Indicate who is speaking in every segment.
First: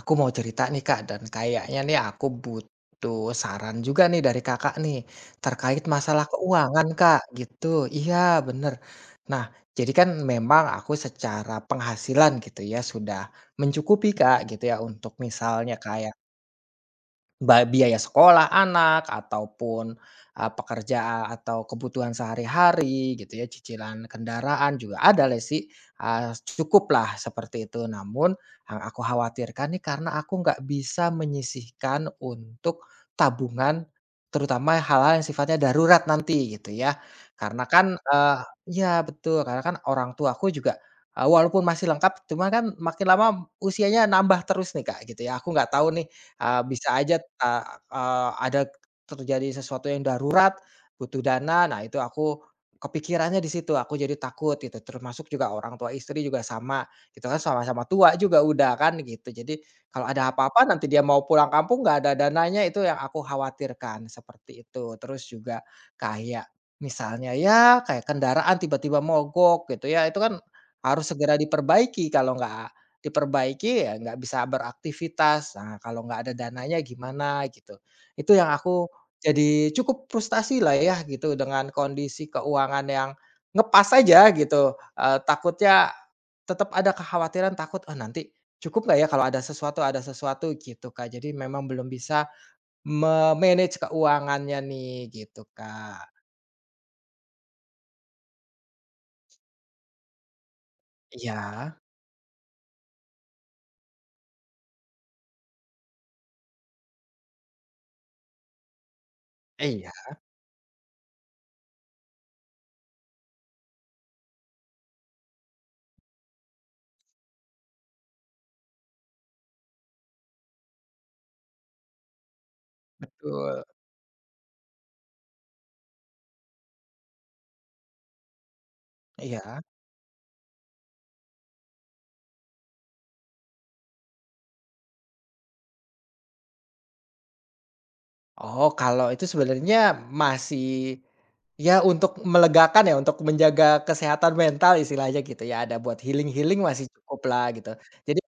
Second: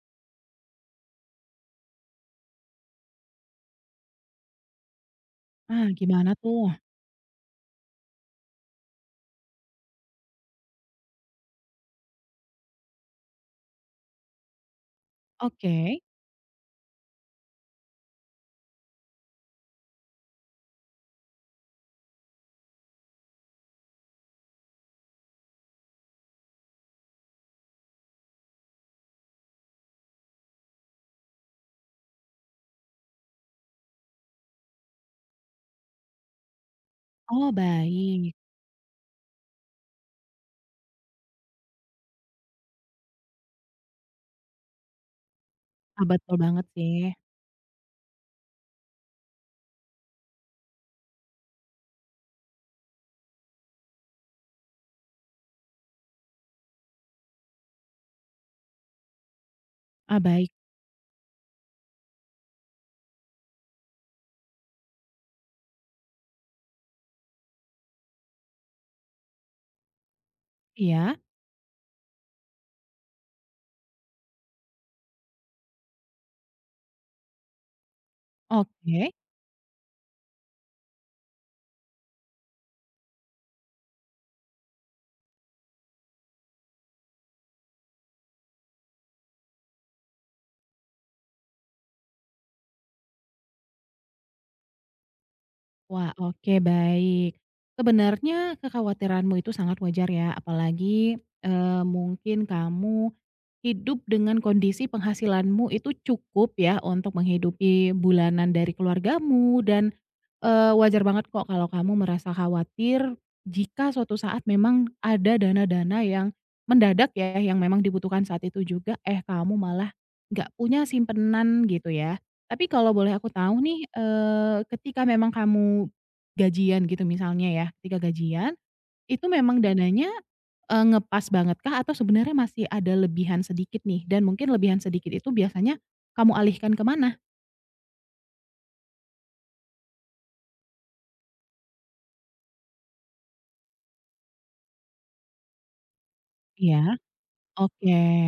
Speaker 1: Aku mau cerita nih Kak, dan kayaknya nih aku butuh saran juga nih dari Kakak nih, terkait
Speaker 2: Ah,
Speaker 1: masalah
Speaker 2: gimana tuh?
Speaker 1: keuangan Kak, gitu. Iya bener. Nah, jadi kan memang aku secara penghasilan gitu ya, sudah mencukupi Kak, gitu ya, untuk misalnya
Speaker 2: Oke.
Speaker 1: kayak biaya sekolah anak ataupun, pekerjaan atau kebutuhan sehari-hari gitu ya, cicilan kendaraan juga ada lesi, cukuplah seperti itu. Namun yang aku khawatirkan nih karena aku nggak bisa menyisihkan untuk tabungan, terutama hal-hal yang sifatnya darurat nanti gitu ya.
Speaker 2: Oh,
Speaker 1: Karena kan,
Speaker 2: baik.
Speaker 1: iya betul, karena kan orang tua aku juga, walaupun masih lengkap cuma kan makin lama usianya nambah terus nih Kak gitu ya, aku nggak tahu
Speaker 2: Ah,
Speaker 1: nih.
Speaker 2: betul banget
Speaker 1: Bisa
Speaker 2: sih.
Speaker 1: aja, eee eee, ada terjadi sesuatu yang darurat, butuh dana, nah itu aku kepikirannya di situ, aku jadi takut gitu, termasuk juga orang tua istri juga sama, gitu kan sama-sama tua juga udah kan gitu. Jadi kalau
Speaker 2: Ah,
Speaker 1: ada
Speaker 2: baik.
Speaker 1: apa-apa nanti dia mau pulang kampung nggak ada dananya itu yang aku khawatirkan, seperti itu. Terus juga kayak misalnya ya kayak kendaraan tiba-tiba mogok gitu ya, itu kan harus
Speaker 2: Iya,
Speaker 1: segera diperbaiki ya nggak bisa beraktivitas, nah kalau nggak ada dananya gimana gitu. Itu yang aku
Speaker 2: oke.
Speaker 1: jadi cukup frustasi lah ya gitu dengan kondisi keuangan yang ngepas aja gitu, takutnya tetap ada kekhawatiran takut, "Ah nanti cukup nggak ya kalau ada sesuatu ada sesuatu?" Gitu, Kak. Jadi memang belum bisa me-manage keuangannya nih gitu, Kak.
Speaker 2: Wah, oke, baik. Sebenarnya kekhawatiranmu itu sangat wajar ya, apalagi,
Speaker 1: Iya,
Speaker 2: eee, mungkin kamu hidup dengan kondisi penghasilanmu itu cukup ya untuk menghidupi bulanan dari keluargamu
Speaker 1: iya,
Speaker 2: dan, wajar banget kok kalau kamu merasa khawatir jika suatu saat memang ada dana-dana yang mendadak ya, yang memang dibutuhkan saat itu juga, eh, kamu malah nggak punya simpenan gitu ya. Tapi kalau boleh aku tahu
Speaker 1: betul,
Speaker 2: nih, ketika memang kamu gajian gitu misalnya ya, ketika gajian itu memang
Speaker 1: iya.
Speaker 2: dananya, ngepas banget kah atau sebenarnya masih ada lebihan sedikit nih dan mungkin lebihan sedikit itu biasanya kamu alihkan kemana?
Speaker 1: Oh, kalau itu sebenarnya masih ya untuk melegakan ya, untuk menjaga kesehatan mental istilahnya gitu ya, ada buat healing-healing
Speaker 2: Iya,
Speaker 1: masih cukup lah gitu.
Speaker 2: oke.
Speaker 1: Jadi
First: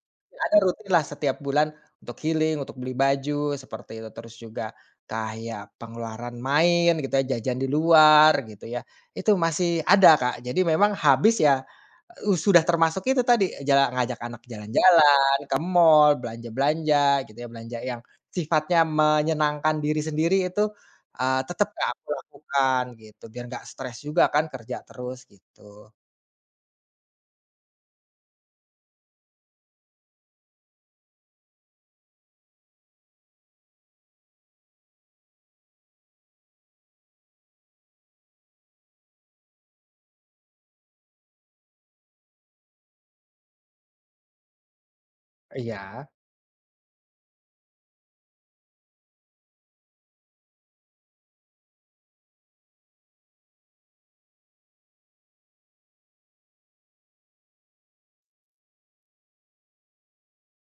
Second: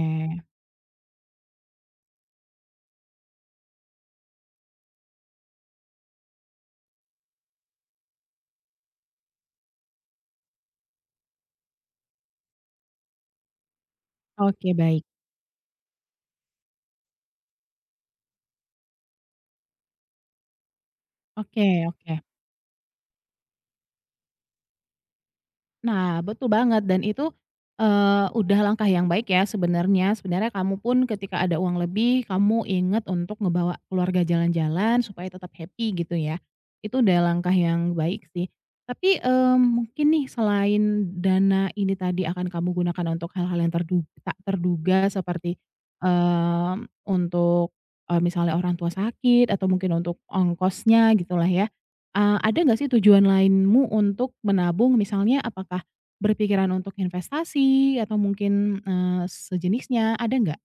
Speaker 1: ada rutin lah setiap bulan untuk healing, untuk beli baju seperti itu, terus juga kayak pengeluaran main gitu ya, jajan di luar gitu ya, itu masih ada, Kak. Jadi memang habis ya, sudah termasuk itu tadi, jalan ngajak anak
Speaker 2: Oke, baik.
Speaker 1: jalan-jalan, ke mall, belanja-belanja gitu ya, belanja yang sifatnya menyenangkan diri sendiri itu,
Speaker 2: Oke,
Speaker 1: tetep Kak, aku
Speaker 2: oke.
Speaker 1: lakukan gitu, biar nggak stres juga kan kerja terus gitu.
Speaker 2: Nah, betul banget dan itu, udah langkah yang baik ya sebenarnya. Sebenarnya kamu pun ketika ada uang lebih, kamu inget untuk ngebawa keluarga jalan-jalan supaya tetap happy gitu ya. Itu udah langkah yang baik sih. Tapi, mungkin nih selain dana ini tadi akan kamu gunakan untuk hal-hal yang terduga tak terduga seperti,
Speaker 1: Iya.
Speaker 2: untuk, misalnya orang tua sakit atau mungkin untuk ongkosnya gitulah ya. Ada nggak sih tujuan lainmu untuk menabung? Misalnya apakah berpikiran untuk investasi atau mungkin, sejenisnya, ada nggak?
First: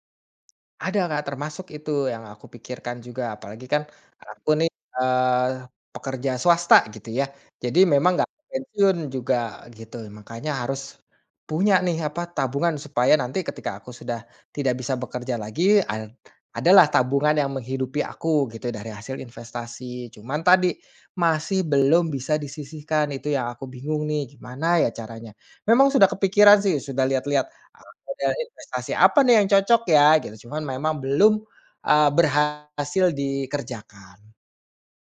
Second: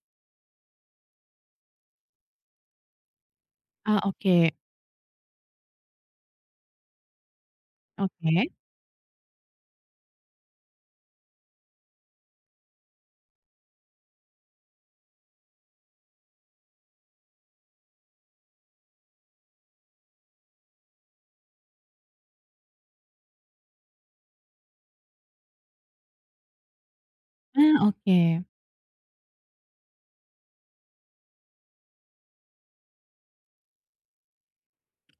Speaker 1: Ada Kak, termasuk itu yang aku pikirkan juga, apalagi kan
Speaker 2: Ah,
Speaker 1: aku
Speaker 2: oke,
Speaker 1: nih, pekerja swasta gitu ya. Jadi memang nggak
Speaker 2: oke.
Speaker 1: pensiun juga gitu, makanya harus punya nih apa, tabungan supaya nanti ketika aku sudah tidak bisa bekerja lagi, adalah tabungan yang menghidupi aku gitu ya, dari hasil investasi. Cuman tadi, masih belum bisa disisihkan, itu yang aku bingung nih, gimana ya caranya? Memang sudah kepikiran sih, sudah lihat-lihat
Speaker 2: Ah, oke.
Speaker 1: model investasi apa nih yang cocok ya gitu, cuman memang belum, berhasil dikerjakan.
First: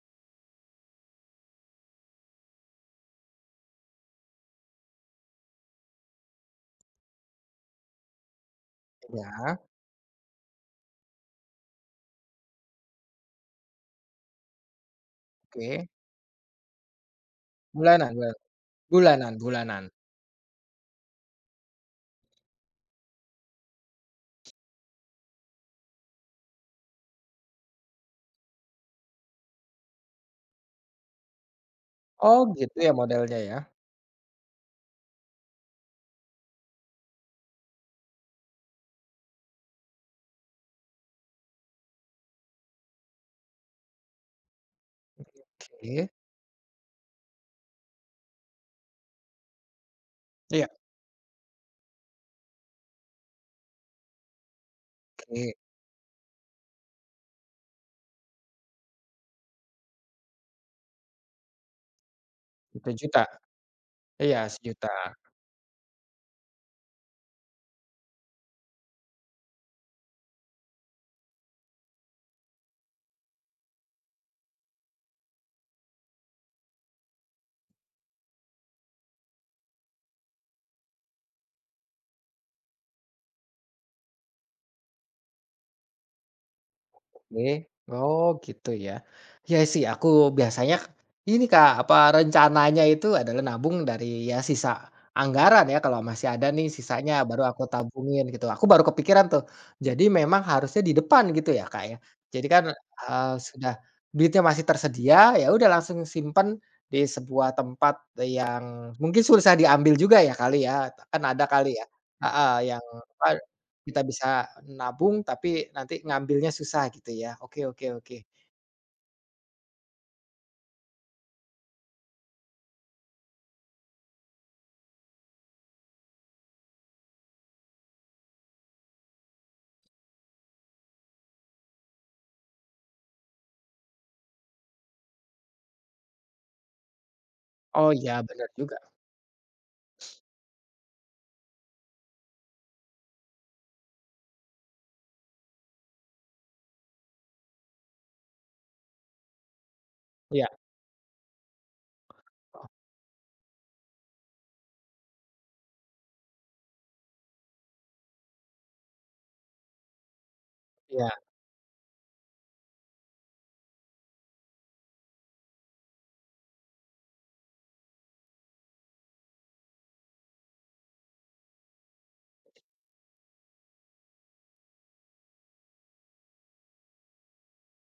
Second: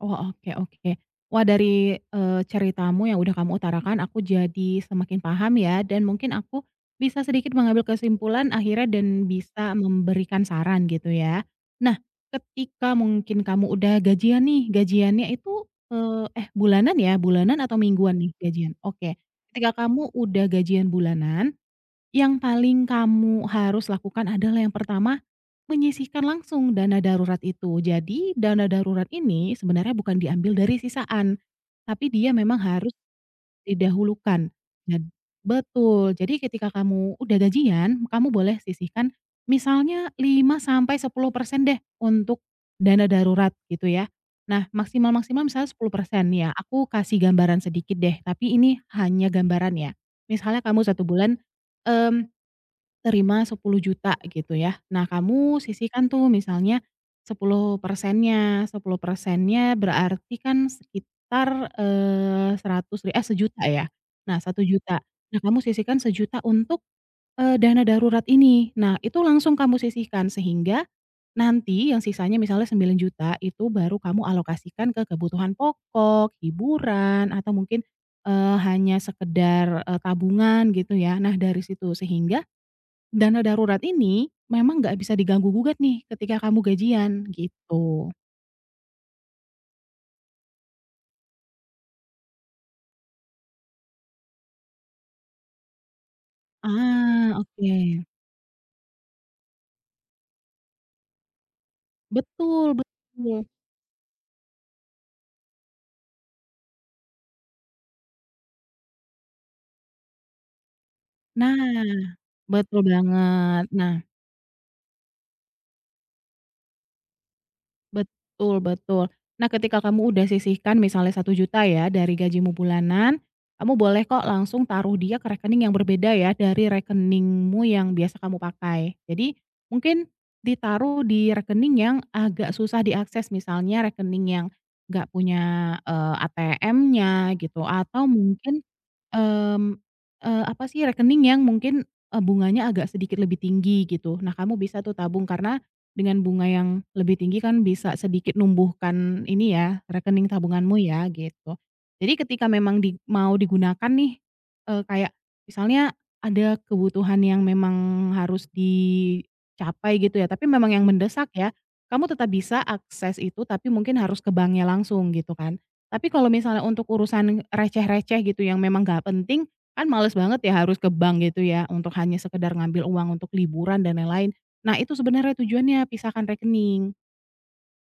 Speaker 2: Oh, oke, oke. Wah, dari, ceritamu yang udah kamu utarakan, aku jadi semakin paham ya, dan mungkin aku bisa sedikit mengambil kesimpulan akhirnya dan
Speaker 1: Ya,
Speaker 2: bisa memberikan saran gitu ya. Nah, ketika mungkin kamu udah gajian nih, gajiannya itu,
Speaker 1: oke.
Speaker 2: eh, bulanan ya? Bulanan atau
Speaker 1: Bulanan
Speaker 2: mingguan nih
Speaker 1: bulan
Speaker 2: gajian? Oke.
Speaker 1: bulanan bulanan.
Speaker 2: Ketika kamu udah gajian bulanan, yang paling kamu harus lakukan adalah yang pertama, menyisihkan langsung dana darurat itu. Jadi dana darurat ini sebenarnya bukan diambil dari sisaan, tapi dia
Speaker 1: Oh
Speaker 2: memang
Speaker 1: gitu ya
Speaker 2: harus
Speaker 1: modelnya ya?
Speaker 2: didahulukan. Dan betul, jadi ketika kamu udah gajian, kamu boleh sisihkan misalnya 5 sampai 10% deh untuk dana darurat gitu ya. Nah, maksimal-maksimal misalnya sepuluh
Speaker 1: Oke.
Speaker 2: persen ya. Aku kasih gambaran sedikit deh, tapi ini hanya gambaran ya. Misalnya
Speaker 1: Iya.
Speaker 2: kamu satu bulan, mmm, terima 10 juta gitu ya. Nah
Speaker 1: Oke,
Speaker 2: kamu sisihkan tuh misalnya 10 persennya, 10 persennya berarti kan sekitar,
Speaker 1: satu
Speaker 2: 100 ri eh,
Speaker 1: juta.
Speaker 2: sejuta ya.
Speaker 1: Iya,
Speaker 2: Nah satu juta,
Speaker 1: Rp1.000.000.
Speaker 2: nah kamu sisihkan sejuta untuk, dana darurat ini. Nah itu langsung kamu sisihkan sehingga nanti yang sisanya misalnya 9 juta itu baru kamu alokasikan ke kebutuhan pokok, hiburan, atau mungkin, hanya sekedar, tabungan gitu ya. Nah dari situ sehingga dana darurat ini memang nggak bisa diganggu gugat nih ketika kamu gajian,
Speaker 1: Oke,
Speaker 2: gitu.
Speaker 1: oh gitu ya. Ya sih aku biasanya ini Kak, apa rencananya itu adalah nabung dari ya sisa anggaran ya kalau masih ada nih sisanya
Speaker 2: Ah,
Speaker 1: baru aku
Speaker 2: oke.
Speaker 1: tabungin gitu. Aku baru kepikiran tuh. Jadi memang harusnya di depan gitu ya Kak ya. Jadi kan,
Speaker 2: Betul, betul.
Speaker 1: sudah duitnya masih tersedia ya udah langsung simpen di sebuah tempat yang mungkin susah diambil juga ya kali ya, kan ada
Speaker 2: Nah,
Speaker 1: kali ya?
Speaker 2: betul
Speaker 1: Yang apa
Speaker 2: banget. Nah,
Speaker 1: kita bisa nabung, tapi nanti ngambilnya susah gitu ya. Oke oke oke.
Speaker 2: betul, betul. Nah, ketika kamu udah sisihkan misalnya satu juta ya dari gajimu bulanan, kamu boleh kok langsung taruh dia ke rekening yang berbeda ya dari rekeningmu yang biasa kamu pakai. Jadi, mungkin ditaruh di rekening yang agak susah diakses, misalnya rekening yang nggak punya, ATM-nya gitu,
Speaker 1: Oh
Speaker 2: atau
Speaker 1: iya bener
Speaker 2: mungkin
Speaker 1: juga.
Speaker 2: mmm, apa sih, rekening yang mungkin, bunganya agak sedikit lebih tinggi gitu. Nah, kamu bisa tuh tabung karena dengan bunga yang lebih tinggi kan bisa sedikit numbuhkan ini ya, rekening
Speaker 1: Iya,
Speaker 2: tabunganmu ya, gitu. Jadi ketika
Speaker 1: heeh,
Speaker 2: memang di mau digunakan nih, kayak misalnya ada kebutuhan yang memang harus dicapai gitu ya, tapi memang yang
Speaker 1: iya.
Speaker 2: mendesak ya, kamu tetap bisa akses itu tapi mungkin harus ke banknya langsung gitu kan. Tapi kalau misalnya untuk urusan receh-receh gitu yang memang nggak penting, kan males banget ya harus ke bank gitu ya untuk hanya sekedar ngambil uang untuk liburan dan lain-lain. Nah itu sebenarnya tujuannya pisahkan rekening.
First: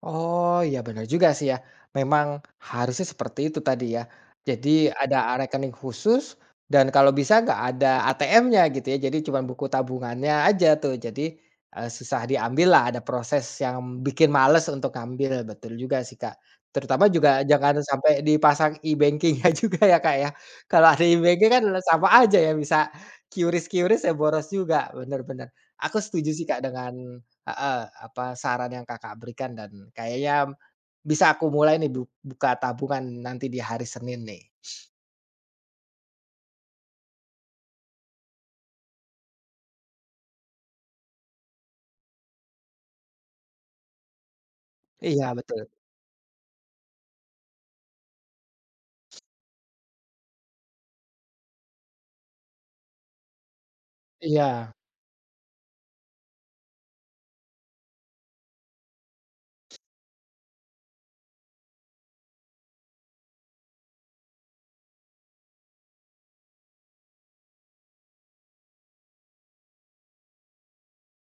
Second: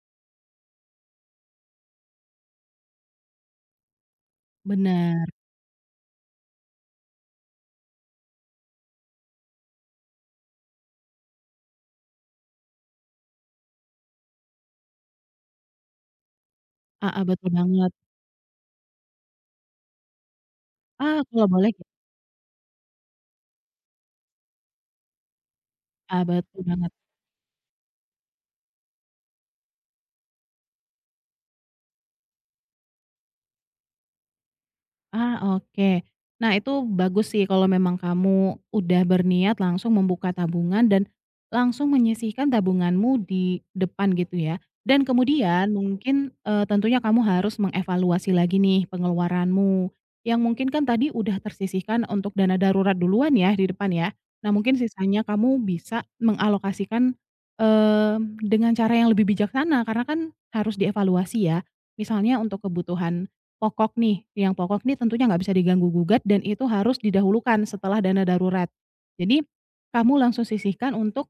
Speaker 1: Oh, iya benar juga sih ya. Memang harusnya seperti itu tadi ya. Jadi
Speaker 2: Bener,
Speaker 1: ada rekening khusus dan kalau bisa nggak ada ATM-nya gitu ya. Jadi cuma buku tabungannya aja tuh. Jadi, susah diambil lah ada proses yang bikin males untuk ngambil, betul juga sih, Kak. Terutama
Speaker 2: heeh,
Speaker 1: juga
Speaker 2: betul
Speaker 1: jangan
Speaker 2: banget.
Speaker 1: sampai dipasang e bankingnya juga ya, Kak, ya. Kalau ada
Speaker 2: Ah, kalau
Speaker 1: e-banking kan
Speaker 2: boleh,
Speaker 1: sama aja ya bisa QRIS-QRIS ya boros juga, bener bener. Aku
Speaker 2: ah,
Speaker 1: setuju sih,
Speaker 2: betul
Speaker 1: Kak,
Speaker 2: banget.
Speaker 1: dengan heeh, apa saran yang Kakak berikan dan kayaknya bisa aku mulai nih buka tabungan nanti di hari Senin nih.
Speaker 2: Ah, oke. Nah, itu bagus sih kalau memang kamu udah berniat langsung membuka tabungan dan langsung menyisihkan tabunganmu di depan gitu ya. Dan
Speaker 1: Iya betul.
Speaker 2: kemudian mungkin, tentunya kamu harus mengevaluasi lagi nih pengeluaranmu, yang mungkin kan tadi udah tersisihkan untuk dana darurat duluan ya di depan ya. Nah,
Speaker 1: Iya
Speaker 2: mungkin sisanya kamu bisa mengalokasikan, dengan cara yang lebih bijaksana karena kan harus dievaluasi ya. Misalnya untuk kebutuhan pokok nih, yang pokok nih tentunya nggak bisa diganggu gugat dan itu harus didahulukan setelah dana darurat. Jadi, kamu langsung sisihkan untuk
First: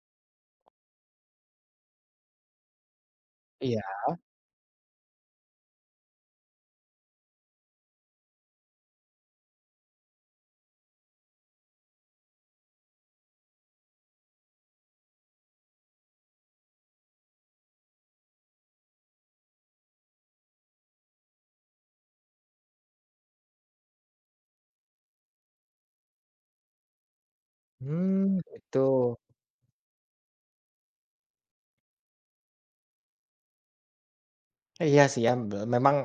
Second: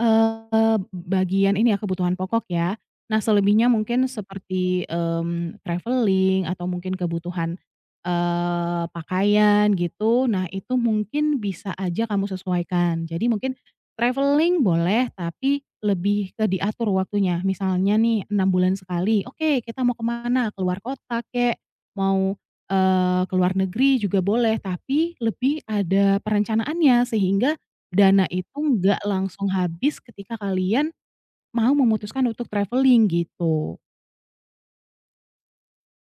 Speaker 2: Bagian ini ya, kebutuhan pokok ya. Nah, selebihnya
Speaker 1: iya.
Speaker 2: mungkin seperti, traveling atau mungkin kebutuhan, pakaian gitu, nah itu mungkin bisa aja kamu sesuaikan. Jadi mungkin traveling boleh, tapi lebih ke diatur waktunya. Misalnya nih 6 bulan sekali, oke kita mau ke mana, keluar kota kek, mau, ke luar negeri juga boleh, tapi lebih ada perencanaannya sehingga dana
Speaker 1: Mmm,
Speaker 2: itu
Speaker 1: gitu.
Speaker 2: nggak langsung habis ketika kalian mau memutuskan untuk traveling gitu.
Speaker 1: Iya sih ya, memang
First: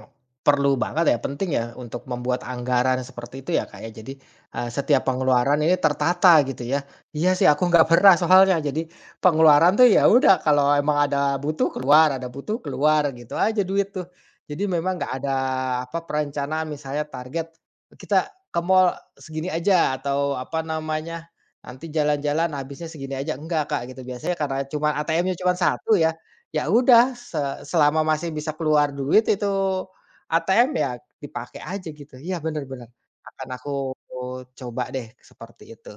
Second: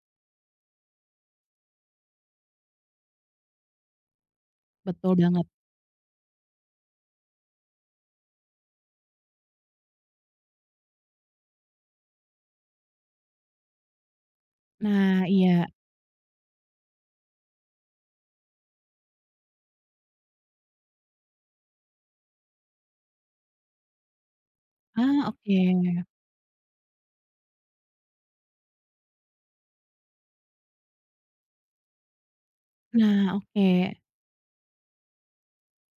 Speaker 1: perlu banget ya, penting ya untuk membuat anggaran seperti itu ya, Kak, ya. Jadi, setiap
Speaker 2: Betul banget.
Speaker 1: pengeluaran ini tertata gitu ya. Iya sih aku nggak pernah soalnya, jadi pengeluaran tuh ya udah kalau emang ada butuh keluar, gitu aja duit tuh. Jadi memang nggak
Speaker 2: Nah
Speaker 1: ada
Speaker 2: iya.
Speaker 1: apa, perencanaan misalnya target, kita ke mall segini aja atau apa namanya, nanti jalan-jalan habisnya segini aja, enggak, Kak, gitu. Biasanya karena cuman
Speaker 2: Ah,
Speaker 1: ATM-nya cuma
Speaker 2: oke.
Speaker 1: satu ya. Ya udah, se selama masih bisa keluar duit itu ATM ya dipakai aja gitu. Iya bener bener,
Speaker 2: Nah,
Speaker 1: akan
Speaker 2: oke.
Speaker 1: aku coba deh seperti itu.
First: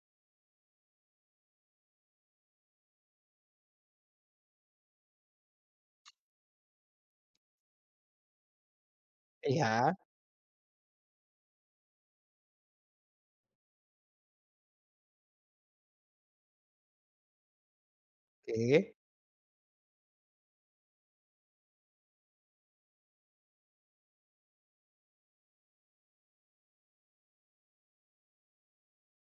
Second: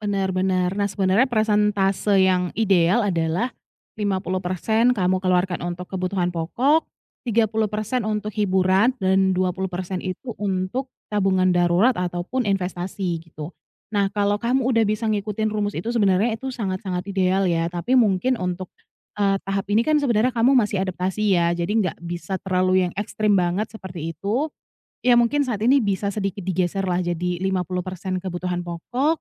Speaker 2: Benar, benar. Nah, sebenarnya presentase yang ideal adalah 50% kamu keluarkan untuk kebutuhan pokok, 30% untuk hiburan, dan
Speaker 1: Iya,
Speaker 2: 20% itu untuk tabungan darurat ataupun investasi gitu. Nah, kalau kamu udah bisa ngikutin rumus itu sebenarnya itu sangat-sangat ideal ya, tapi mungkin untuk,
Speaker 1: oke.
Speaker 2: tahap ini kan sebenarnya kamu masih adaptasi ya, jadi nggak bisa terlalu yang ekstrim banget seperti itu. Ya mungkin saat ini bisa sedikit digeserlah jadi 50% kebutuhan pokok,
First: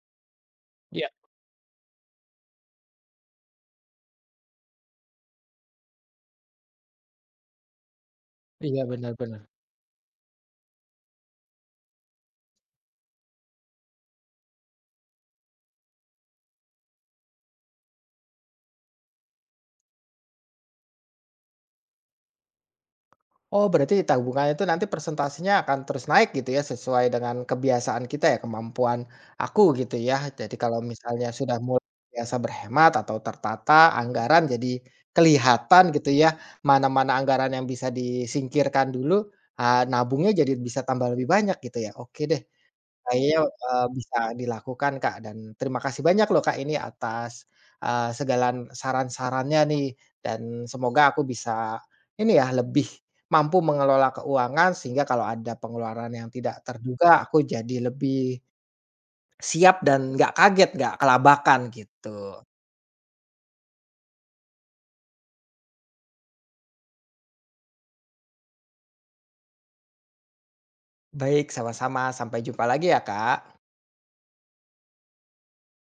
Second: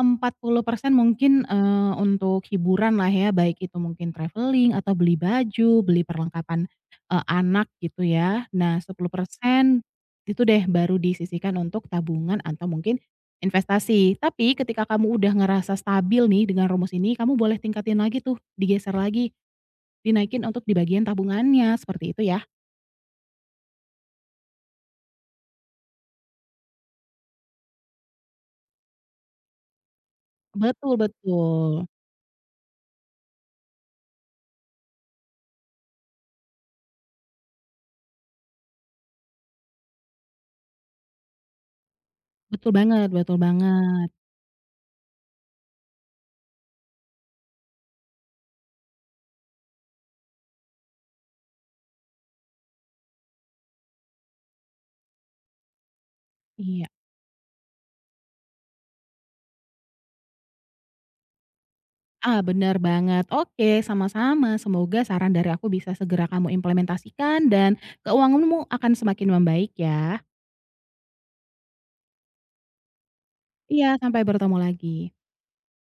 Speaker 2: 40%
Speaker 1: Iya
Speaker 2: mungkin, untuk hiburan lah ya, baik itu mungkin traveling atau beli baju, beli perlengkapan, anak gitu ya. Nah
Speaker 1: iya, benar-benar.
Speaker 2: 10% itu deh baru disisihkan untuk tabungan atau mungkin investasi. Tapi ketika kamu udah ngerasa stabil nih dengan rumus ini, kamu boleh tingkatin lagi tuh, digeser lagi, dinaikin untuk di bagian tabungannya, seperti itu ya.
Speaker 1: Oh, berarti tabungan itu nanti persentasenya akan terus naik gitu ya, sesuai dengan kebiasaan kita ya, kemampuan aku gitu ya. Jadi kalau
Speaker 2: Betul,
Speaker 1: misalnya sudah mulai
Speaker 2: betul.
Speaker 1: biasa berhemat atau tertata anggaran jadi kelihatan gitu ya, mana-mana anggaran yang bisa disingkirkan dulu, ah, nabungnya jadi bisa tambah lebih banyak gitu ya. Oke deh.
Speaker 2: Betul banget, betul
Speaker 1: Kayaknya,
Speaker 2: banget.
Speaker 1: bisa dilakukan, Kak, dan terima kasih banyak loh, Kak, ini atas, segala saran-sarannya nih dan semoga aku bisa ini ya, lebih mampu mengelola keuangan sehingga kalau ada pengeluaran yang tidak
Speaker 2: Iya.
Speaker 1: terduga aku jadi lebih siap dan nggak kaget, nggak kelabakan gitu.
Speaker 2: Ah, benar banget. Oke, sama-sama. Semoga saran dari aku bisa segera kamu implementasikan dan keuanganmu akan semakin membaik ya.
Speaker 1: Baik, sama-sama, sampai jumpa lagi ya, Kak.
Speaker 2: Iya, sampai bertemu lagi.